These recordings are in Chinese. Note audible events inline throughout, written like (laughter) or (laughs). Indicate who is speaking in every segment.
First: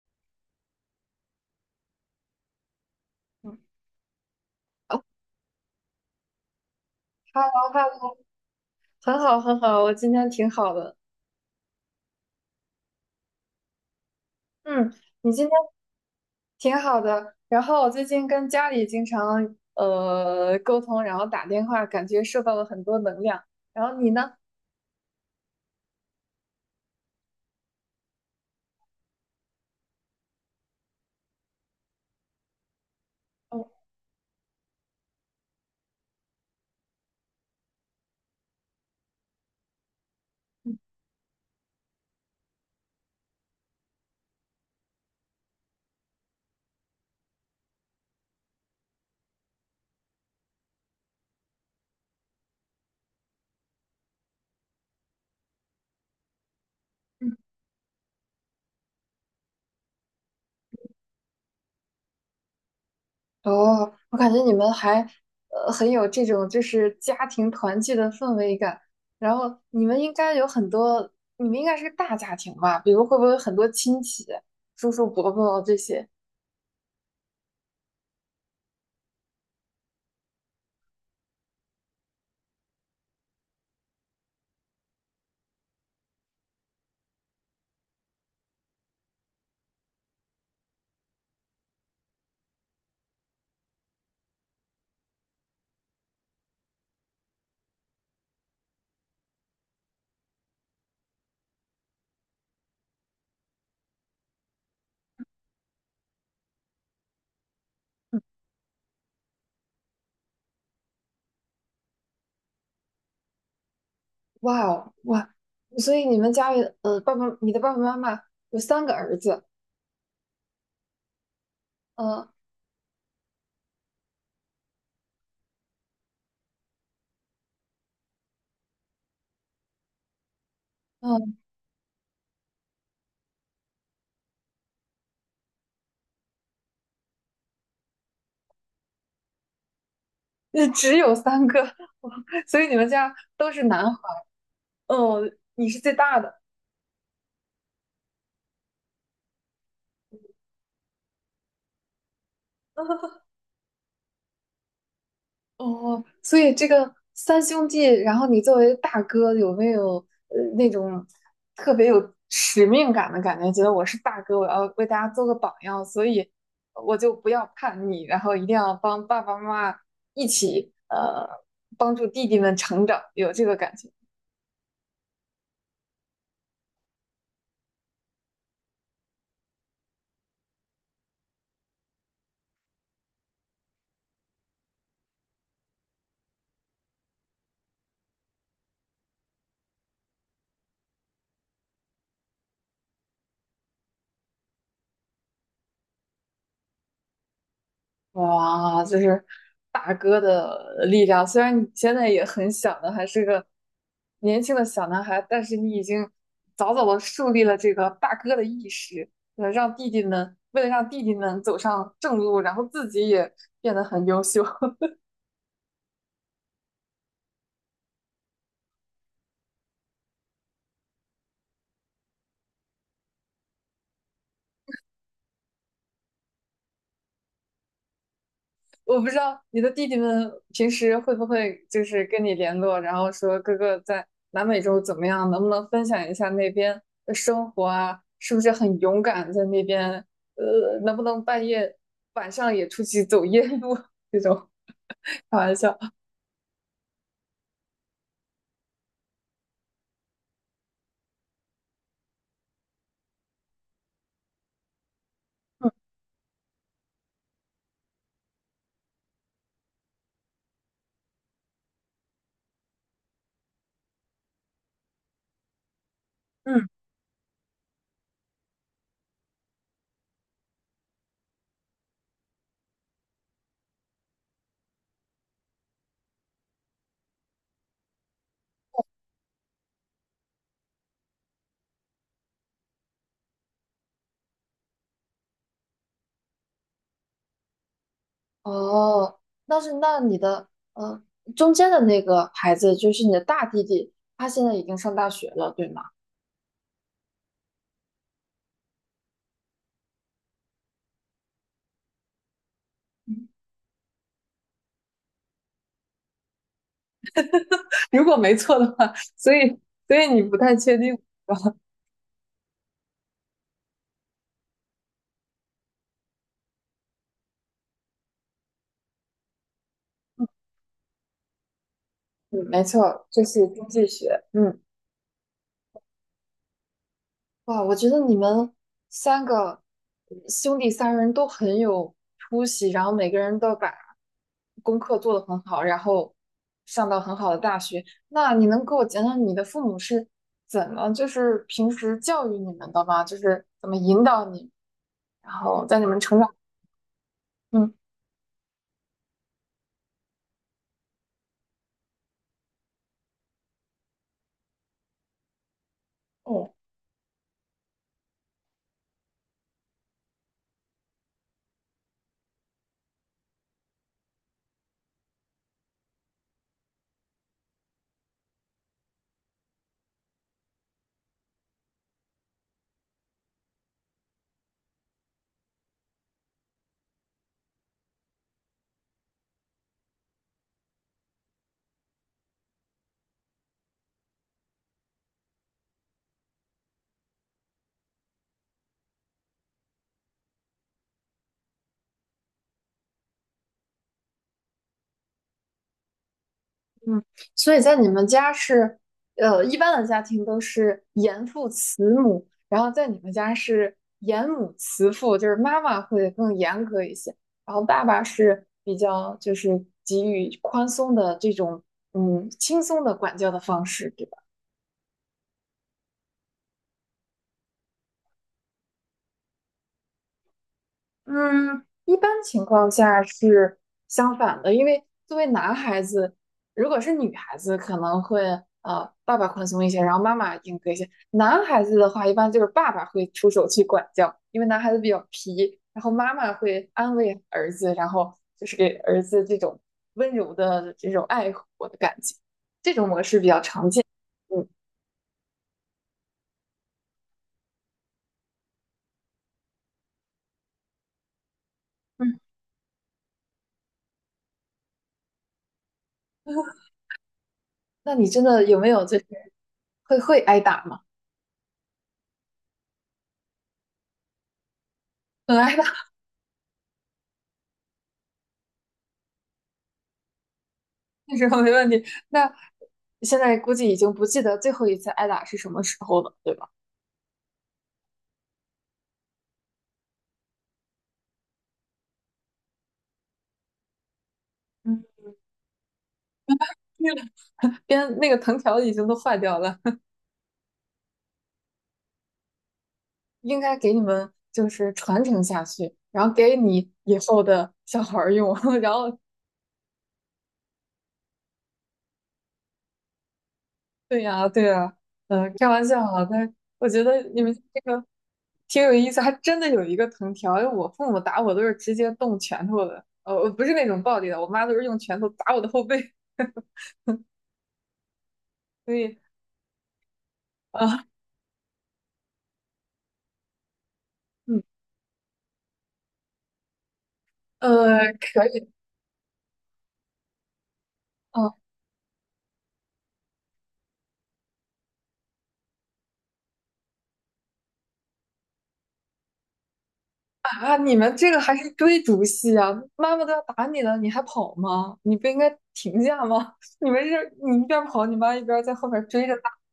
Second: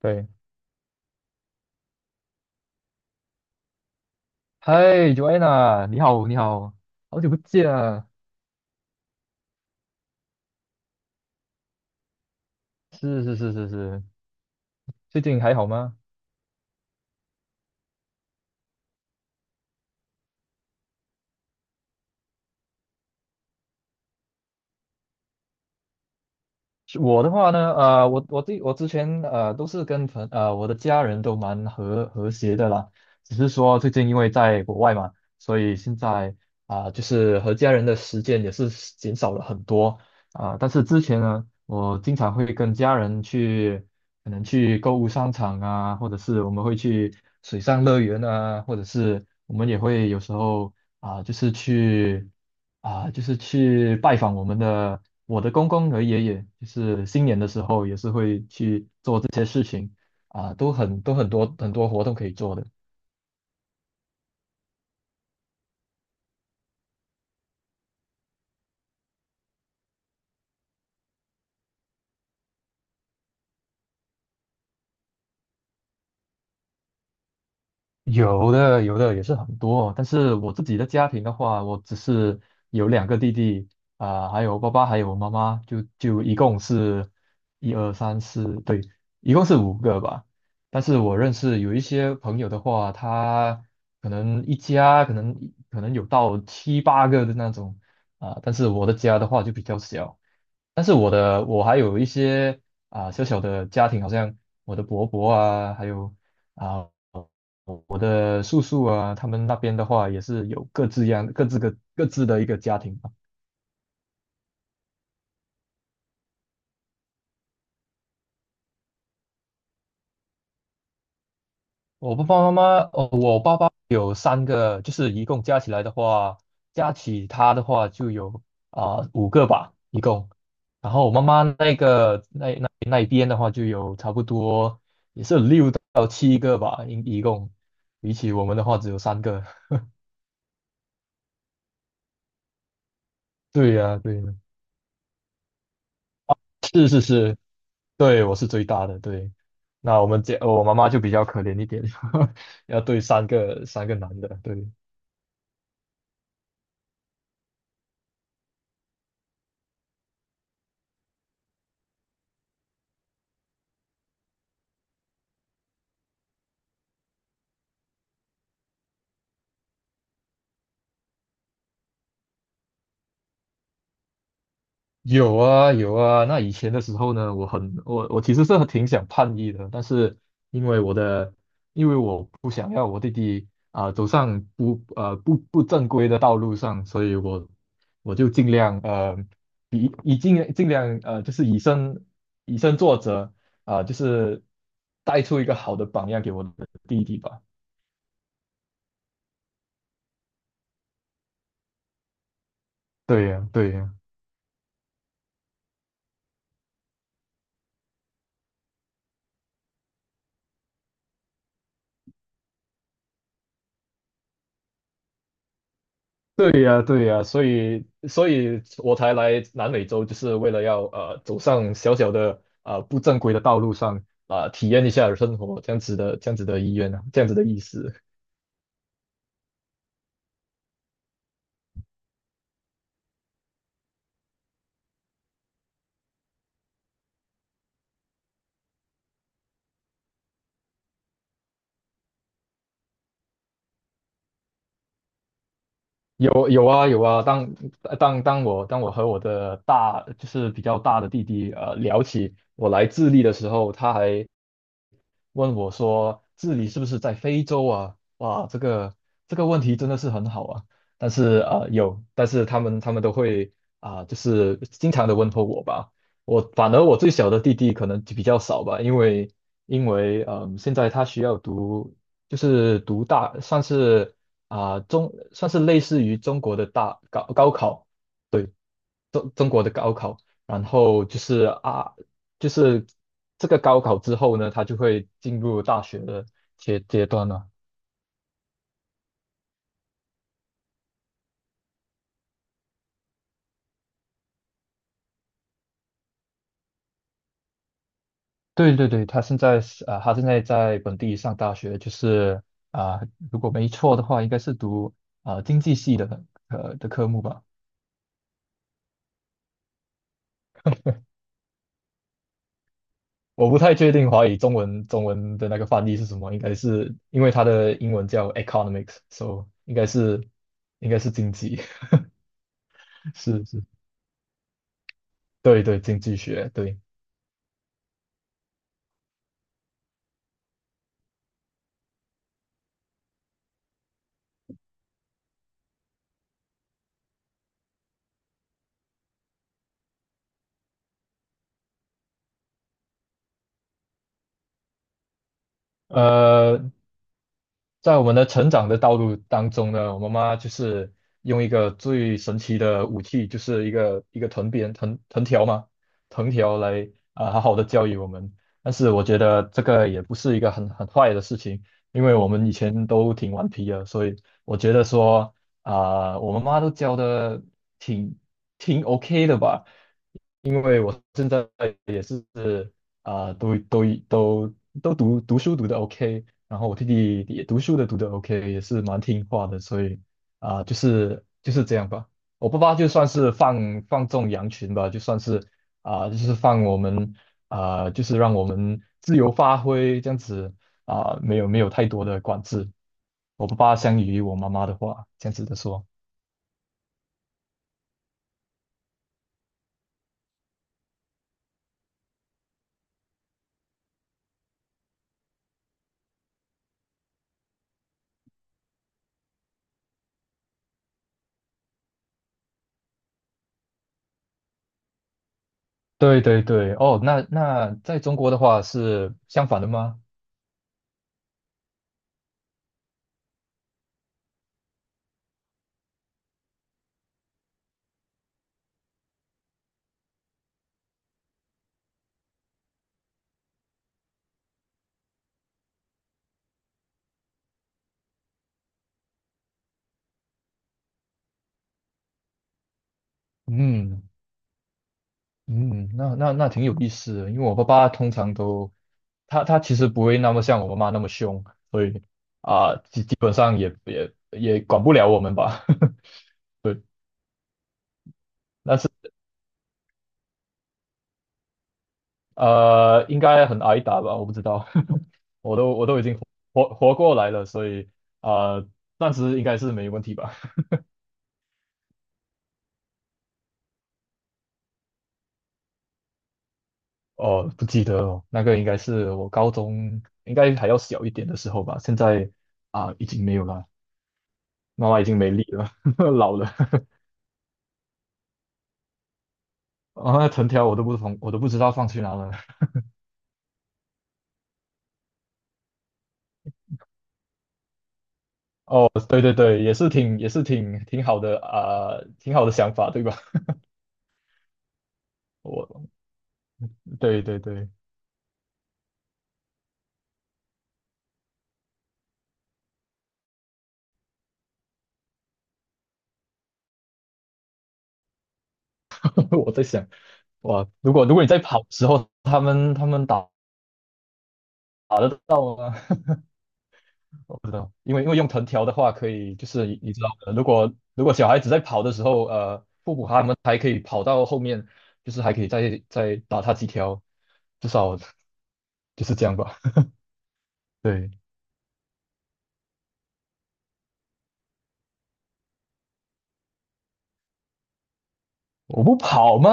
Speaker 1: 对，
Speaker 2: 嗯哦
Speaker 1: 嗨，Joanna，你好，你好，好久不
Speaker 2: ，Hello
Speaker 1: 见啊！
Speaker 2: Hello，很好很好，我今天挺好的。
Speaker 1: 是是是是是，
Speaker 2: 嗯，
Speaker 1: 最
Speaker 2: 你
Speaker 1: 近
Speaker 2: 今天
Speaker 1: 还好吗？
Speaker 2: 挺好的。然后我最近跟家里经常沟通，然后打电话，感觉受到了很多能量。然后你呢？
Speaker 1: 是我的话呢，我对我之前都是跟我的家人都蛮和谐的啦，只是
Speaker 2: 哦
Speaker 1: 说最近因为在国外嘛，所以现在啊、就是和家人的时间也是减少了很多啊、但
Speaker 2: 嗯
Speaker 1: 是之前呢，我经常会跟家人去，可能去购物商场啊，或者是我们会去水上乐园啊，或者是我们也会有时候啊、就是去。啊，就是去拜访我的公公和爷爷，就是新
Speaker 2: 嗯
Speaker 1: 年的时候也是会去做这些事情啊，都很多很多活动可以做的。
Speaker 2: 哦，我感觉你们还很有这种就是家庭团聚的氛围感。然后你们应该有很多，你们应该是个大家庭吧？比如会不会有很多亲戚、叔叔伯伯这些？
Speaker 1: 有的，有的也是很多，但是我自己的家庭的话，我只是有两个弟弟，啊、还有爸爸，还有妈妈，就一共是一二三四，对，一共是五个吧。但是我认识有一些朋友的话，他可能一家可能有到七八个的那种，啊、但是我的家的话就比较小。但是我还有一些啊、小小的家庭，好像我的伯伯啊，还有。啊。我的叔叔啊，他们那边的话也是有各自的一个家庭吧。
Speaker 2: 哇哦，哇！所以你们家里爸爸，你的爸爸妈妈有三个儿子，
Speaker 1: 我爸
Speaker 2: 嗯
Speaker 1: 爸妈妈，哦，我爸爸有三个，就是一共加起来的话，加起他的话就有啊、五个吧，一共。然后我妈
Speaker 2: 嗯，
Speaker 1: 妈那个那一边的话就有差不多也是有六栋，比起我们的话只有三个。(laughs)
Speaker 2: 那只有三个，(laughs) 所以你们家都是
Speaker 1: 对
Speaker 2: 男
Speaker 1: 呀、
Speaker 2: 孩
Speaker 1: 对
Speaker 2: 儿，
Speaker 1: 呀、
Speaker 2: 哦，你是最大的，
Speaker 1: 是是是，对，我是最大的，对。那我们家我妈妈就比较可怜一点，(laughs) 要对
Speaker 2: (laughs)
Speaker 1: 三个男的，对。
Speaker 2: 哦，所以这个三兄弟，然后你作为大哥，有没有那种特别有使命感的感觉？觉得我是大哥，我要为大家做个榜样，所以我就不要叛逆，然后一定要帮爸爸妈妈一起帮助弟弟们成长，有这个感觉。
Speaker 1: 有啊有啊，那以前的时候呢，我很我我其实是挺想叛逆的，但是因为我的因为我不想要我弟弟啊、走上不正规的道路上，所以我就尽量尽量就是以身作则啊、就是带出一个好的榜样给我的弟弟吧。
Speaker 2: 哇，就是大哥的力量。虽然你现在也很小呢，还是
Speaker 1: 对
Speaker 2: 个
Speaker 1: 呀、对呀、
Speaker 2: 年轻的小男孩，但是你已经早早的树立了这个大哥的意识，让弟弟们，为了让弟弟们走上正路，然后自己也变得很优秀。(laughs)
Speaker 1: 对呀，对呀，所以，所以我才来南美洲，就是为了要走上小小的不正规的道路上啊、体验一下生活这样子的意愿啊，这样子的意思。
Speaker 2: 我不知道你的弟弟们平时会不会就是跟你联络，然后说哥哥在南美洲怎么样，能不能分享一下那边的生活啊？是不是很勇敢在那边？能不能半夜晚上也出去走夜路 (laughs) 这种？开玩笑。
Speaker 1: 有有啊有啊，当我和我的大就是比较大的弟弟聊起我来智利的时候，他还问
Speaker 2: 嗯，
Speaker 1: 我说治理是不是在非洲啊？哇，这个问题真的是很好啊。但是啊、有，但是他们都会啊、就是经常的问候我吧。我
Speaker 2: 嗯
Speaker 1: 反而我最小的弟弟可能就比较少吧，因为现在他需要读，就是读大，算是啊、中，算是类似于中国的大高高考。中国的高考，然后就是啊，就是这个高考之后呢，他就会进入大学的阶段了。
Speaker 2: 哦，那是那你的呃中间的那个孩子就是你的大弟弟，他现在已经上大学了，对吗？
Speaker 1: 对对对，他现在是啊、他现在在本地上大学，就是啊、如果没错的话，应该是读啊、经济系的的科目吧。
Speaker 2: 如果没错的话，所以你不太确定
Speaker 1: 我不太确定华语中文的那个翻译是什么，应该是因为它的英文叫 economics，so 应该是应该是经济，
Speaker 2: 嗯，没错，
Speaker 1: (laughs)
Speaker 2: 就
Speaker 1: 是
Speaker 2: 是
Speaker 1: 是，
Speaker 2: 经济学。嗯，
Speaker 1: 对对，经济学，对。
Speaker 2: 哇，我觉得你们三个兄弟三人都很有出息，然后每个人都把功课做得很好，然后上到很好的大学。那你能给我讲讲你的父母是怎么，就是平时教育你们的吗？就是怎么引导你，然后在你们成长。
Speaker 1: 呃，
Speaker 2: 嗯，
Speaker 1: 在我们的成长的道路当中呢，我妈妈就是用一个最神奇的武器，就是一个藤鞭、藤条嘛，藤条来啊、好好的教育我们。但是我觉得这个也不是一个很坏的事情，因为我们以前都挺顽皮的，所以我觉得说啊、我妈妈都教的挺挺 OK 的吧。因为我在。是啊、都读书读的 OK，然后我弟弟也读书的读的 OK，也是蛮听话的，所以啊、就是这样吧。我爸爸就算是放纵羊群吧，就算是啊、就是放我们啊、就是让我们自由发挥这样子啊、没有没有太多的管制。我爸爸相比于我妈妈的话，这样子的说。
Speaker 2: 嗯，所以在你们家是，一般的家庭都是严父慈母，然后在你们家是严母慈父，就是妈妈会更严格一些，然后爸爸是比较就是给予宽松的这种，嗯，轻松的管教的方式，
Speaker 1: 对对对，哦，那在中国的话是相反的吗？
Speaker 2: 嗯，一般情况下是相反的，因为作为男孩子，如果是女孩子，可能会爸爸宽松一些，然后妈妈严格一些。男孩子的话，一般就是爸爸会出手去管教，因为男孩子比较皮，然后妈妈会安慰儿子，然后就是给儿子这种温柔的这种爱护的感觉，这种模式比较常见。
Speaker 1: 嗯。
Speaker 2: 嗯，
Speaker 1: 嗯，那挺有意思的，因为我爸爸通常都，他其实不会那么像我妈妈那么凶，所以
Speaker 2: 嗯，
Speaker 1: 啊，基本上也管不了我们吧，(laughs)
Speaker 2: (laughs)
Speaker 1: 对，
Speaker 2: 那你真的有没
Speaker 1: 但
Speaker 2: 有
Speaker 1: 是
Speaker 2: 就是会挨打吗？
Speaker 1: 应该很挨打吧，我不知道，(laughs)
Speaker 2: (laughs) 很挨
Speaker 1: 我
Speaker 2: 打
Speaker 1: 都我都已经活过来了，所以啊、呃暂时应该是没问题吧。(laughs)
Speaker 2: (laughs) 那时候没问题。那现在估计已经不记得最后一次挨打是什么时候了，对吧？
Speaker 1: 哦，不记得了，那个应该是我高中应该还要小一点的时候吧，现在啊、已经没有了，
Speaker 2: 嗯，
Speaker 1: 妈妈已经没力了，(laughs) 老了。
Speaker 2: 那个 (laughs) 边那个藤条已经都坏掉了，
Speaker 1: 啊，藤条我都不放，我都不知道放去哪了。(laughs)
Speaker 2: (laughs) 应该给你们就是传承下去，然后给你以后的小孩儿用。(laughs) 然
Speaker 1: 哦，
Speaker 2: 后，
Speaker 1: 对对对，也是挺好的啊、挺好的想法，对吧？
Speaker 2: 对呀，对呀，
Speaker 1: (laughs)
Speaker 2: 开玩笑
Speaker 1: 我
Speaker 2: 啊，但我觉得你
Speaker 1: 对
Speaker 2: 们
Speaker 1: 对
Speaker 2: 这
Speaker 1: 对，
Speaker 2: 个挺有意思，还真的有一个藤条。因为我父母打我都是直接动拳头的，我不是那种暴力的，我妈都是用拳头打我的后背，(laughs) 所以
Speaker 1: (laughs) 我在想，哇，
Speaker 2: 啊。
Speaker 1: 如果你在跑的时候，他们打
Speaker 2: 嗯
Speaker 1: 打得到吗？(laughs) 我不知道，因为
Speaker 2: 可
Speaker 1: 用藤
Speaker 2: 以，
Speaker 1: 条的话，可以就是你你知道的，如果小
Speaker 2: 嗯
Speaker 1: 孩子在跑的时候，父母他们还可以跑到后面，就是还可以再打他几条，至少 (laughs) 就是这样吧。
Speaker 2: 啊，你们这
Speaker 1: 对，
Speaker 2: 个还是追逐戏啊？妈妈都要打你了，你还跑吗？你不应该停下吗？(laughs) 你们是，你一边跑，你妈一边在后
Speaker 1: 我
Speaker 2: 面
Speaker 1: 不
Speaker 2: 追着打。
Speaker 1: 跑吗？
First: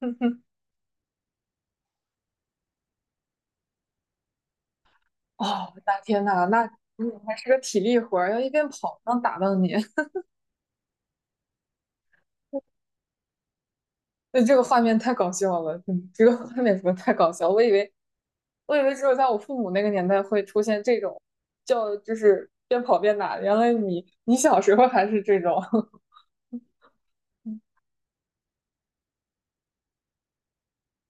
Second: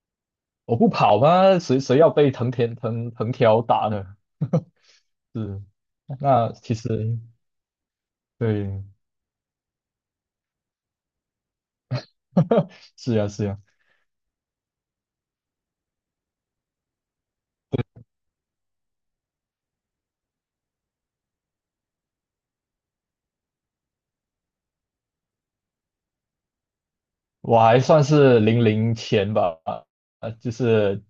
Speaker 2: (laughs) 哼哼，
Speaker 1: 我不跑吗？谁要被藤田藤藤条打呢？(laughs) 是，
Speaker 2: 哦，我的天呐，
Speaker 1: 那
Speaker 2: 那
Speaker 1: 其
Speaker 2: 你
Speaker 1: 实
Speaker 2: 还是个体力活儿，要一边
Speaker 1: 对，
Speaker 2: 跑能打到你，(laughs)
Speaker 1: (laughs) 是呀是呀，
Speaker 2: 那这个画面太搞笑了，嗯，这个画面怎么太搞笑？我以为只有在我父母那个年代会出现这种，叫就是边跑边打，原来你小时候还是这种，
Speaker 1: 我还算是零零前吧，就是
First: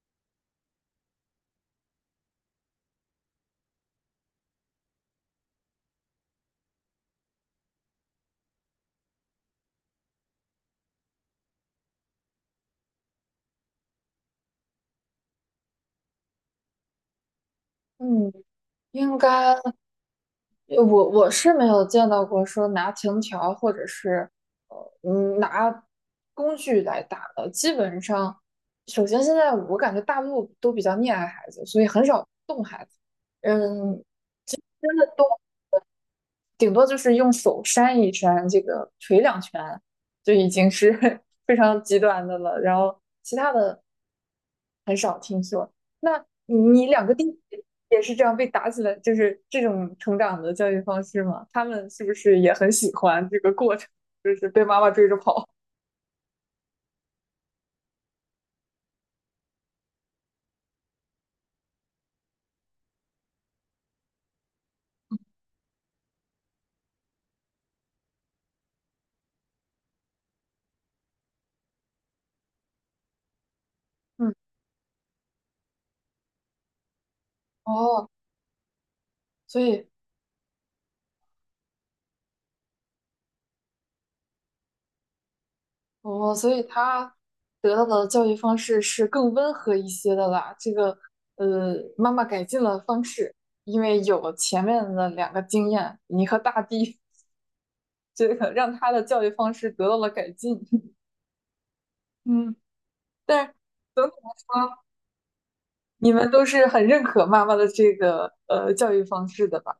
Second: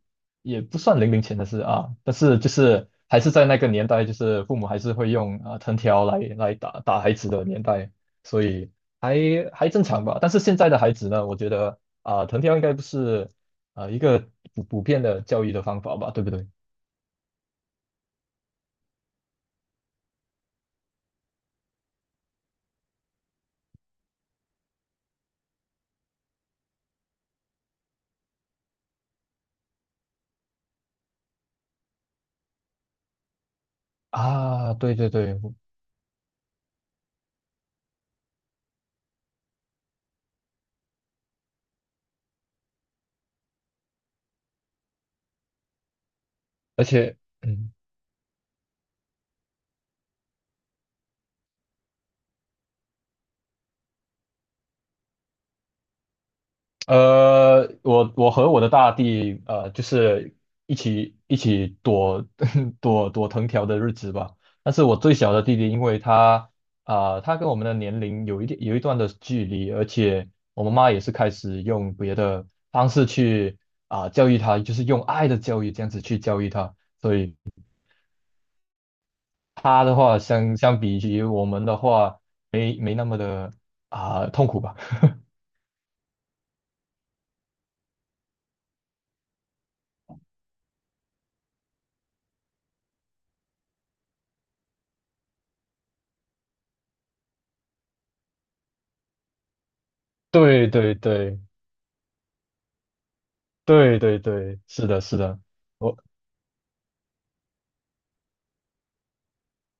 Speaker 1: 也不算零零前的事啊，但是就是还是在那个年代，就是父母还是会用啊、藤条来来打打孩子的年代，所以还还正常吧。但是现在的孩子呢，我觉得啊、藤条应该不是啊、一个普遍的教育的方法吧，对不对？
Speaker 2: (laughs) 嗯。应该，我是没有见到过说拿藤条或者是拿工具来打的，基本上，首先现在我感觉大陆都比较溺爱孩子，所以很少动孩子。嗯，
Speaker 1: 啊，对
Speaker 2: 真的
Speaker 1: 对对，
Speaker 2: 顶多就是用手扇一扇，这个捶两拳，就已经是 (laughs) 非常极端的了。然后其他的很少听说。那
Speaker 1: 而
Speaker 2: 你两个
Speaker 1: 且，
Speaker 2: 弟弟
Speaker 1: 嗯，
Speaker 2: 也是这样被打起来，就是这种成长的教育方式吗？他们是不是也很喜欢这个过程，就是被妈妈追着跑？
Speaker 1: 我和我的大弟，就是一起躲 (laughs) 躲藤条的日子吧。但是我最小的弟弟，因为他跟我们的年龄有一段的距离，而且我妈妈也是开始用别的方式去啊、教
Speaker 2: 嗯，
Speaker 1: 育他，就是用爱的教育这样子去教育他。所以
Speaker 2: 哦，所
Speaker 1: 他
Speaker 2: 以
Speaker 1: 的话，相比于我们的话，没那么的啊、痛苦吧。(laughs)
Speaker 2: 哦，所以他得到的教育方式是更温和一些的啦。这个妈妈改进了方式，因为有前面的两个经验，你和大地，这个让他的教育方式得到了改进。
Speaker 1: 对
Speaker 2: (laughs)
Speaker 1: 对对。
Speaker 2: 嗯，但是
Speaker 1: 对
Speaker 2: 总体
Speaker 1: 对
Speaker 2: 来
Speaker 1: 对，
Speaker 2: 说，
Speaker 1: 是的，是的，我
Speaker 2: 你们都是很认可妈妈的这个教育方式的吧？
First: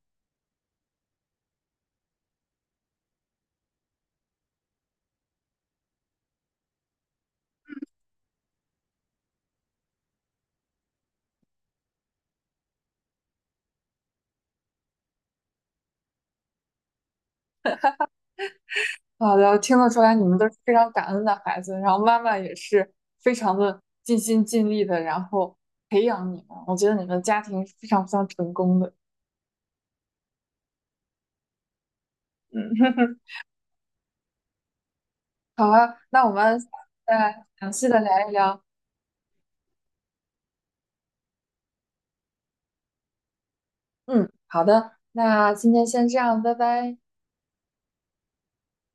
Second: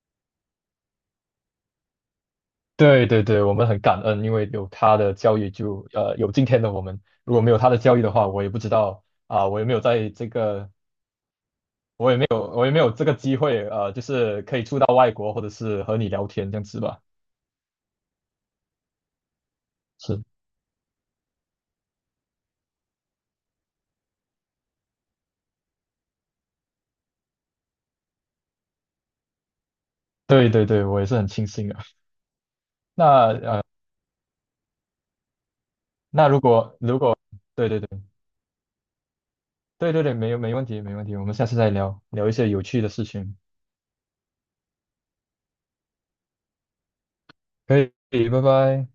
Speaker 1: 对对对，我们很感恩，因为有他的教育就，有今天的我们。如果没有他的教育的话，我也不知道啊、我也没有，我也没有这个机会，就是可以出到外国，或者是和你聊天这样子吧。
Speaker 2: 好的，听得出来你
Speaker 1: 是，
Speaker 2: 们都是非常感恩的孩子，然后妈妈也是非常的尽心尽力的，然后培养你们。我觉得你们的家庭是非常非常成功的。
Speaker 1: 对对对，我也是很庆幸的。那
Speaker 2: 嗯，
Speaker 1: 呃，
Speaker 2: (laughs) 好啊，那
Speaker 1: 那
Speaker 2: 我
Speaker 1: 如
Speaker 2: 们下次
Speaker 1: 果如果，
Speaker 2: 再
Speaker 1: 对
Speaker 2: 详
Speaker 1: 对
Speaker 2: 细
Speaker 1: 对
Speaker 2: 的聊一聊。
Speaker 1: 对对对，没问题没问题，我们下次再聊聊一些有趣的事情，
Speaker 2: 嗯，好的，那今天先这样，拜拜。
Speaker 1: 可以，拜拜。